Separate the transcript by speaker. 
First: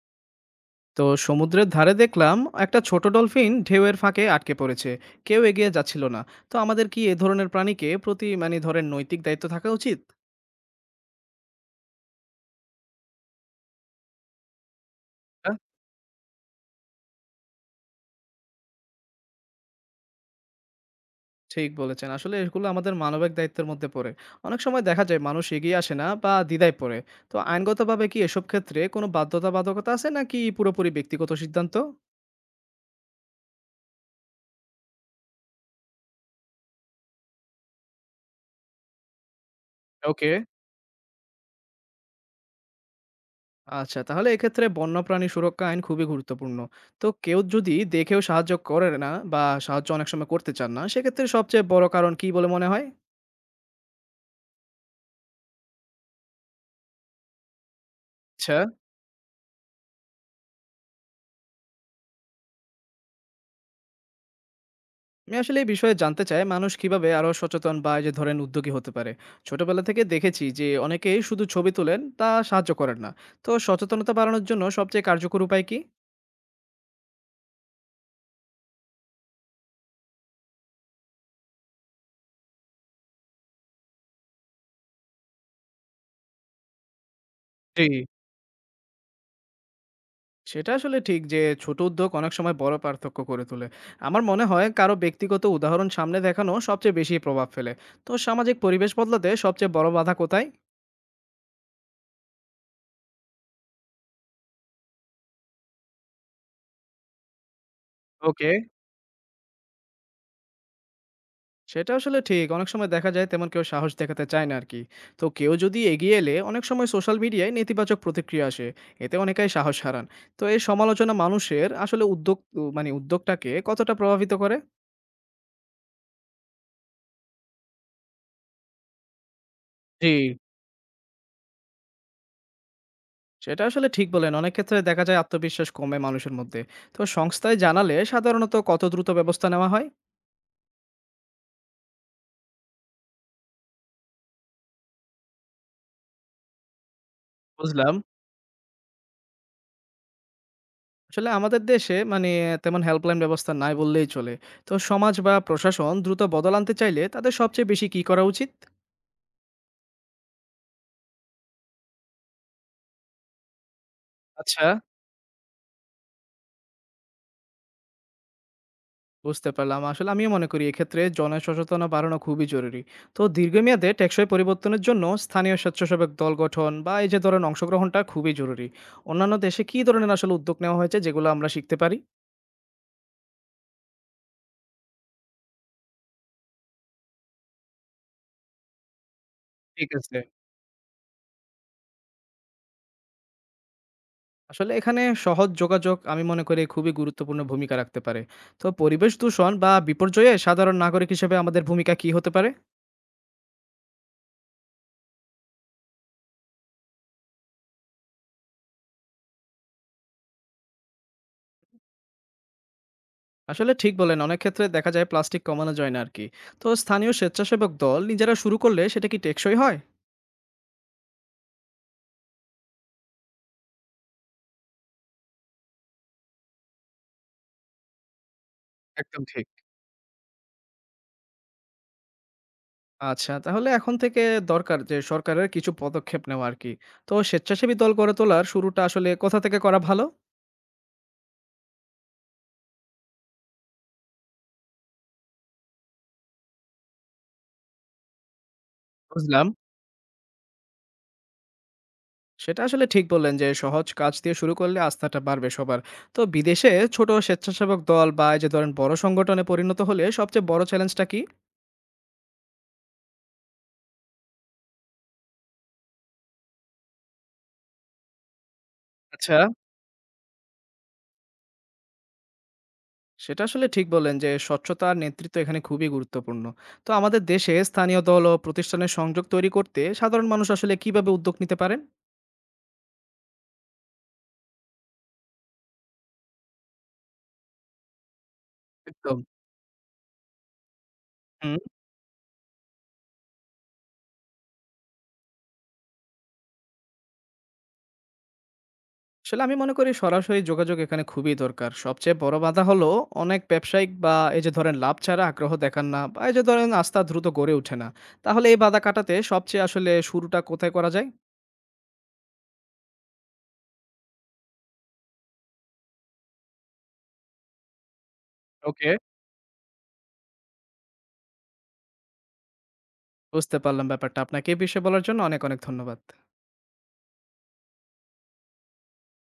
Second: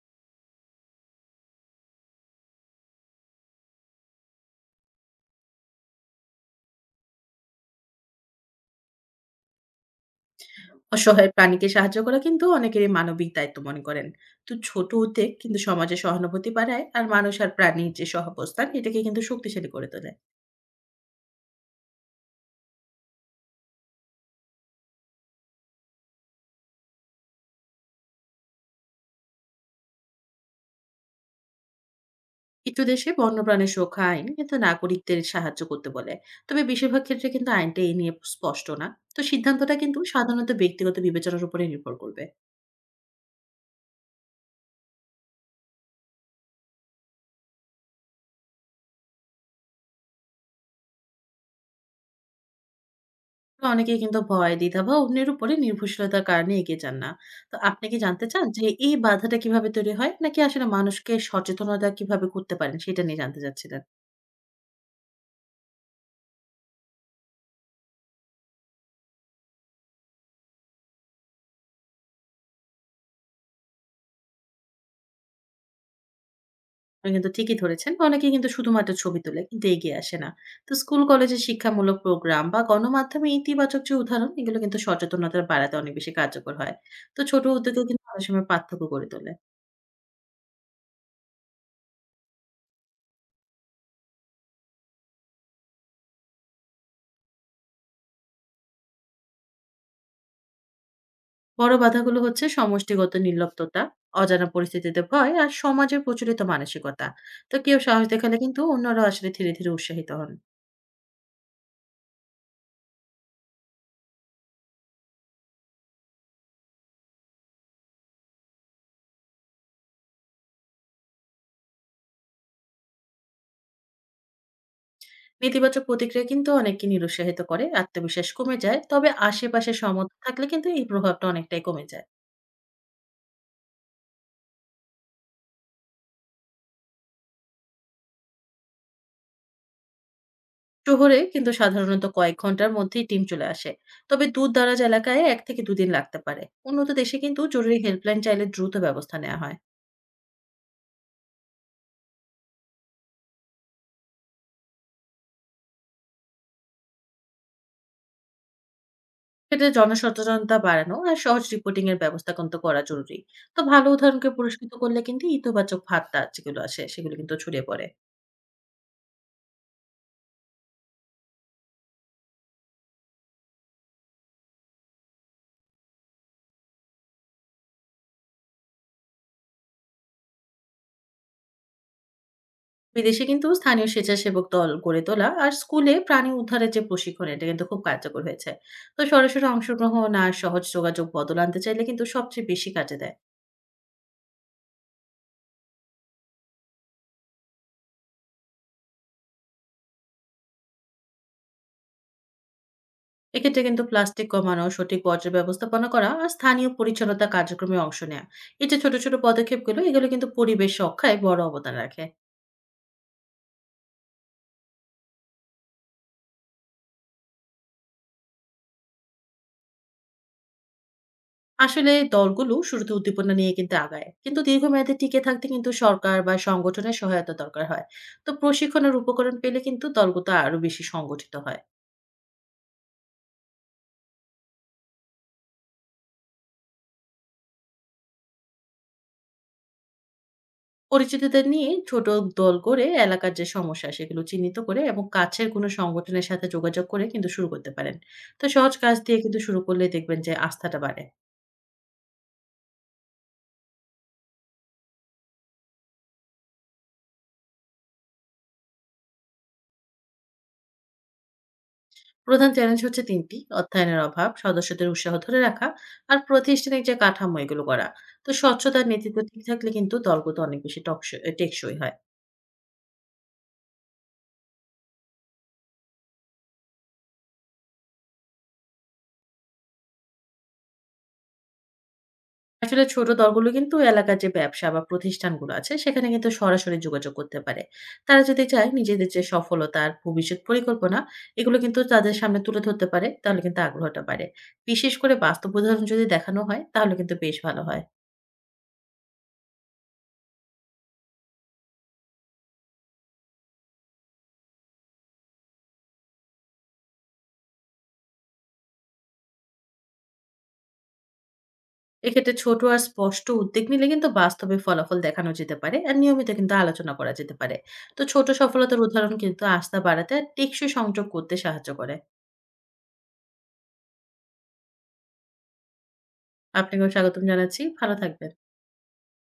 Speaker 1: তো সমুদ্রের ধারে দেখলাম একটা ছোট ডলফিন ঢেউয়ের ফাঁকে আটকে পড়েছে। কেউ এগিয়ে যাচ্ছিল না। তো আমাদের কি এ ধরনের প্রাণীকে প্রতি ধরেন নৈতিক দায়িত্ব থাকা উচিত?
Speaker 2: অসহায় প্রাণীকে সাহায্য করা কিন্তু অনেকেরই মানবিক দায়িত্ব মনে করেন। তো ছোট উদ্যোগ
Speaker 1: হ্যাঁ,
Speaker 2: কিন্তু সমাজে সহানুভূতি বাড়ায় আর মানুষ আর প্রাণীর যে সহাবস্থান এটাকে কিন্তু শক্তিশালী করে তোলে।
Speaker 1: ঠিক বলেছেন, আসলে এগুলো আমাদের মানবিক দায়িত্বের মধ্যে পড়ে। অনেক সময় দেখা যায় মানুষ এগিয়ে আসে না বা দ্বিধায় পড়ে। তো আইনগতভাবে কি এসব ক্ষেত্রে কোনো বাধ্যবাধকতা আছে নাকি পুরোপুরি ব্যক্তিগত সিদ্ধান্ত?
Speaker 2: কিছু দেশে বন্যপ্রাণীর সুরক্ষা আইন কিন্তু নাগরিকদের সাহায্য করতে বলে। তবে বেশিরভাগ ক্ষেত্রে কিন্তু আইনটা এই নিয়ে স্পষ্ট না। তো সিদ্ধান্তটা কিন্তু
Speaker 1: ওকে,
Speaker 2: সাধারণত ব্যক্তিগত বিবেচনার উপরে নির্ভর করবে।
Speaker 1: আচ্ছা, তাহলে এক্ষেত্রে বন্যপ্রাণী সুরক্ষা আইন খুবই গুরুত্বপূর্ণ। তো কেউ যদি দেখেও সাহায্য করে না বা সাহায্য অনেক সময় করতে চান না, সেক্ষেত্রে সবচেয়ে বড় কারণ কি বলে মনে হয়?
Speaker 2: তো অনেকেই কিন্তু ভয়, দ্বিধা বা অন্যের উপরে নির্ভরশীলতার কারণে এগিয়ে যান না। তো আপনি কি জানতে চান
Speaker 1: আচ্ছা।
Speaker 2: যে এই বাধাটা কিভাবে তৈরি হয়? নাকি আসলে মানুষকে সচেতনতা কিভাবে করতে পারেন সেটা নিয়ে জানতে চাচ্ছিলেন?
Speaker 1: আমি আসলে এই বিষয়ে জানতে চাই মানুষ কিভাবে আরো সচেতন বা এই যে ধরেন উদ্যোগী হতে পারে। ছোটবেলা থেকে দেখেছি যে অনেকেই শুধু ছবি তোলেন, তা সাহায্য করেন না। তো সচেতনতা বাড়ানোর জন্য সবচেয়ে কার্যকর উপায় কি?
Speaker 2: আপনি কিন্তু ঠিকই ধরেছেন। অনেকে কিন্তু শুধুমাত্র ছবি তোলে কিন্তু এগিয়ে আসে না। তো স্কুল কলেজের শিক্ষামূলক প্রোগ্রাম বা গণমাধ্যমে ইতিবাচক যে উদাহরণ এগুলো কিন্তু সচেতনতা বাড়াতে অনেক বেশি কার্যকর হয়। তো ছোট
Speaker 1: জি।
Speaker 2: উদ্যোগেও কিন্তু অনেক সময় পার্থক্য গড়ে তোলে।
Speaker 1: সেটা আসলে ঠিক যে ছোট উদ্যোগ অনেক সময় বড় পার্থক্য করে তোলে। আমার মনে হয় কারো ব্যক্তিগত উদাহরণ সামনে দেখানো সবচেয়ে বেশি প্রভাব ফেলে। তো সামাজিক পরিবেশ বদলাতে সবচেয়ে বড় বাধা কোথায়?
Speaker 2: বড় বাধাগুলো হচ্ছে সমষ্টিগত নির্লিপ্ততা, অজানা পরিস্থিতিতে ভয় আর সমাজের প্রচলিত মানসিকতা। তো কেউ সাহস দেখালে
Speaker 1: ওকে,
Speaker 2: কিন্তু অন্যরাও আসলে ধীরে, ধীরে উৎসাহিত হন।
Speaker 1: সেটা আসলে ঠিক। অনেক সময় দেখা যায় তেমন কেউ সাহস দেখাতে চায় না আরকি। তো কেউ যদি এগিয়ে এলে অনেক সময় সোশ্যাল মিডিয়ায় নেতিবাচক প্রতিক্রিয়া আসে। এতে অনেকেই সাহস হারান। তো এই সমালোচনা মানুষের আসলে উদ্যোগ উ মানে উদ্যোগটাকে কতটা প্রভাবিত করে?
Speaker 2: নেতিবাচক প্রতিক্রিয়া কিন্তু অনেককে নিরুৎসাহিত করে, আত্মবিশ্বাস কমে যায়। তবে আশেপাশে সমর্থন
Speaker 1: জি,
Speaker 2: থাকলে কিন্তু এই প্রভাবটা অনেকটাই কমে যায়।
Speaker 1: সেটা আসলে ঠিক বলেন। অনেক ক্ষেত্রে দেখা যায় আত্মবিশ্বাস কমে মানুষের মধ্যে। তো সংস্থায় জানালে সাধারণত কত দ্রুত ব্যবস্থা নেওয়া হয়?
Speaker 2: শহরে কিন্তু সাধারণত কয়েক ঘন্টার মধ্যেই টিম চলে আসে। তবে দূর দারাজ এলাকায় এক থেকে দুদিন লাগতে পারে। উন্নত দেশে কিন্তু জরুরি
Speaker 1: বুঝলাম।
Speaker 2: হেল্পলাইন চাইলে দ্রুত ব্যবস্থা নেওয়া হয়।
Speaker 1: আসলে আমাদের দেশে তেমন হেল্পলাইন ব্যবস্থা নাই বললেই চলে। তো সমাজ বা প্রশাসন দ্রুত বদল আনতে চাইলে তাদের সবচেয়ে বেশি কি করা উচিত?
Speaker 2: সেক্ষেত্রে জনসচেতনতা বাড়ানো আর সহজ রিপোর্টিং এর ব্যবস্থা কিন্তু করা জরুরি। তো ভালো উদাহরণকে
Speaker 1: আচ্ছা,
Speaker 2: পুরস্কৃত করলে কিন্তু ইতিবাচক ভাবটা যেগুলো আসে সেগুলো কিন্তু ছড়িয়ে পড়ে।
Speaker 1: বুঝতে পারলাম। আসলে আমিও মনে করি এক্ষেত্রে জনসচেতনা বাড়ানো খুবই জরুরি। তো দীর্ঘমেয়াদে টেকসই পরিবর্তনের জন্য স্থানীয় স্বেচ্ছাসেবক দল গঠন বা এই যে ধরেন অংশগ্রহণটা খুবই জরুরি। অন্যান্য দেশে কি ধরনের আসলে উদ্যোগ নেওয়া হয়েছে যেগুলো আমরা শিখতে পারি?
Speaker 2: বিদেশে কিন্তু স্থানীয় স্বেচ্ছাসেবক দল গড়ে তোলা আর স্কুলে প্রাণী উদ্ধারের যে প্রশিক্ষণ এটা কিন্তু খুব কার্যকর হয়েছে। তো সরাসরি
Speaker 1: ঠিক
Speaker 2: অংশগ্রহণ
Speaker 1: আছে।
Speaker 2: আর সহজ যোগাযোগ বদল আনতে চাইলে কিন্তু সবচেয়ে বেশি কাজে দেয়।
Speaker 1: আসলে এখানে সহজ যোগাযোগ আমি মনে করি খুবই গুরুত্বপূর্ণ ভূমিকা রাখতে পারে। তো পরিবেশ দূষণ বা বিপর্যয়ে সাধারণ নাগরিক হিসেবে আমাদের ভূমিকা কি হতে পারে?
Speaker 2: এক্ষেত্রে কিন্তু প্লাস্টিক কমানো, সঠিক বর্জ্য ব্যবস্থাপনা করা আর স্থানীয় পরিচ্ছন্নতা কার্যক্রমে অংশ নেওয়া। এই যে ছোট ছোট পদক্ষেপগুলো এগুলো কিন্তু পরিবেশ রক্ষায় বড় অবদান রাখে।
Speaker 1: আসলে ঠিক বলেন, অনেক ক্ষেত্রে দেখা যায় প্লাস্টিক কমানো যায় না আর কি। তো স্থানীয় স্বেচ্ছাসেবক দল নিজেরা শুরু করলে সেটা কি টেকসই হয়?
Speaker 2: আসলে দলগুলো শুরুতে উদ্দীপনা নিয়ে কিন্তু আগায়, কিন্তু দীর্ঘমেয়াদে টিকে থাকতে কিন্তু সরকার বা সংগঠনের সহায়তা দরকার হয়। তো প্রশিক্ষণের
Speaker 1: একদম
Speaker 2: উপকরণ
Speaker 1: ঠিক।
Speaker 2: পেলে কিন্তু দলগুলো আরো বেশি সংগঠিত হয়।
Speaker 1: আচ্ছা, তাহলে এখন থেকে দরকার যে সরকারের কিছু পদক্ষেপ নেওয়া আর কি। তো স্বেচ্ছাসেবী দল গড়ে তোলার শুরুটা আসলে কোথা থেকে করা ভালো?
Speaker 2: পরিচিতদের নিয়ে ছোট দল করে এলাকার যে সমস্যা সেগুলো চিহ্নিত করে এবং কাছের কোনো সংগঠনের সাথে যোগাযোগ করে কিন্তু শুরু করতে পারেন। তো সহজ কাজ দিয়ে কিন্তু
Speaker 1: বুঝলাম।
Speaker 2: শুরু করলে দেখবেন যে আস্থাটা বাড়ে।
Speaker 1: সেটা আসলে ঠিক বললেন যে সহজ কাজ দিয়ে শুরু করলে আস্থাটা বাড়বে সবার। তো বিদেশে ছোট স্বেচ্ছাসেবক দল বা এই যে ধরেন বড় সংগঠনে পরিণত হলে সবচেয়ে বড় চ্যালেঞ্জটা কি?
Speaker 2: প্রধান চ্যালেঞ্জ হচ্ছে তিনটি, অর্থায়নের অভাব, সদস্যদের উৎসাহ ধরে রাখা আর প্রাতিষ্ঠানিক যে কাঠামো এগুলো করা। তো স্বচ্ছতার নেতৃত্ব
Speaker 1: আচ্ছা,
Speaker 2: ঠিক থাকলে কিন্তু দলগুলো অনেক বেশি টেকসই হয়।
Speaker 1: সেটা আসলে ঠিক বললেন যে স্বচ্ছতা আর নেতৃত্ব এখানে খুবই গুরুত্বপূর্ণ। তো আমাদের দেশে স্থানীয় দল ও প্রতিষ্ঠানের সংযোগ তৈরি করতে সাধারণ মানুষ আসলে কিভাবে উদ্যোগ নিতে পারেন?
Speaker 2: আসলে ছোট দলগুলো কিন্তু এলাকার যে ব্যবসা বা প্রতিষ্ঠানগুলো আছে সেখানে কিন্তু সরাসরি যোগাযোগ করতে পারে। তারা যদি চায় নিজেদের
Speaker 1: একদম।
Speaker 2: যে সফলতা আর ভবিষ্যৎ পরিকল্পনা
Speaker 1: হুম।
Speaker 2: এগুলো কিন্তু তাদের সামনে তুলে ধরতে পারে, তাহলে কিন্তু আগ্রহটা বাড়ে। বিশেষ করে বাস্তব উদাহরণ যদি দেখানো হয় তাহলে কিন্তু বেশ ভালো হয়।
Speaker 1: আসলে আমি মনে করি সরাসরি যোগাযোগ এখানে খুবই দরকার। সবচেয়ে বড় বাধা হলো অনেক ব্যবসায়িক বা এই যে ধরেন লাভ ছাড়া আগ্রহ দেখান না বা এই যে ধরেন আস্থা দ্রুত গড়ে ওঠে না। তাহলে এই বাধা কাটাতে সবচেয়ে আসলে শুরুটা কোথায় করা যায়?
Speaker 2: এক্ষেত্রে ছোট আর স্পষ্ট উদ্যোগ নিলে কিন্তু বাস্তবে ফলাফল দেখানো যেতে পারে আর নিয়মিত কিন্তু আলোচনা করা যেতে পারে। তো ছোট সফলতার
Speaker 1: ওকে।
Speaker 2: উদাহরণ কিন্তু আস্থা বাড়াতে আর টেকসই সংযোগ করতে সাহায্য করে।
Speaker 1: বুঝতে পারলাম ব্যাপারটা। আপনাকে এই বিষয়ে বলার জন্য অনেক, অনেক ধন্যবাদ।
Speaker 2: আপনাকেও স্বাগতম জানাচ্ছি, ভালো থাকবেন।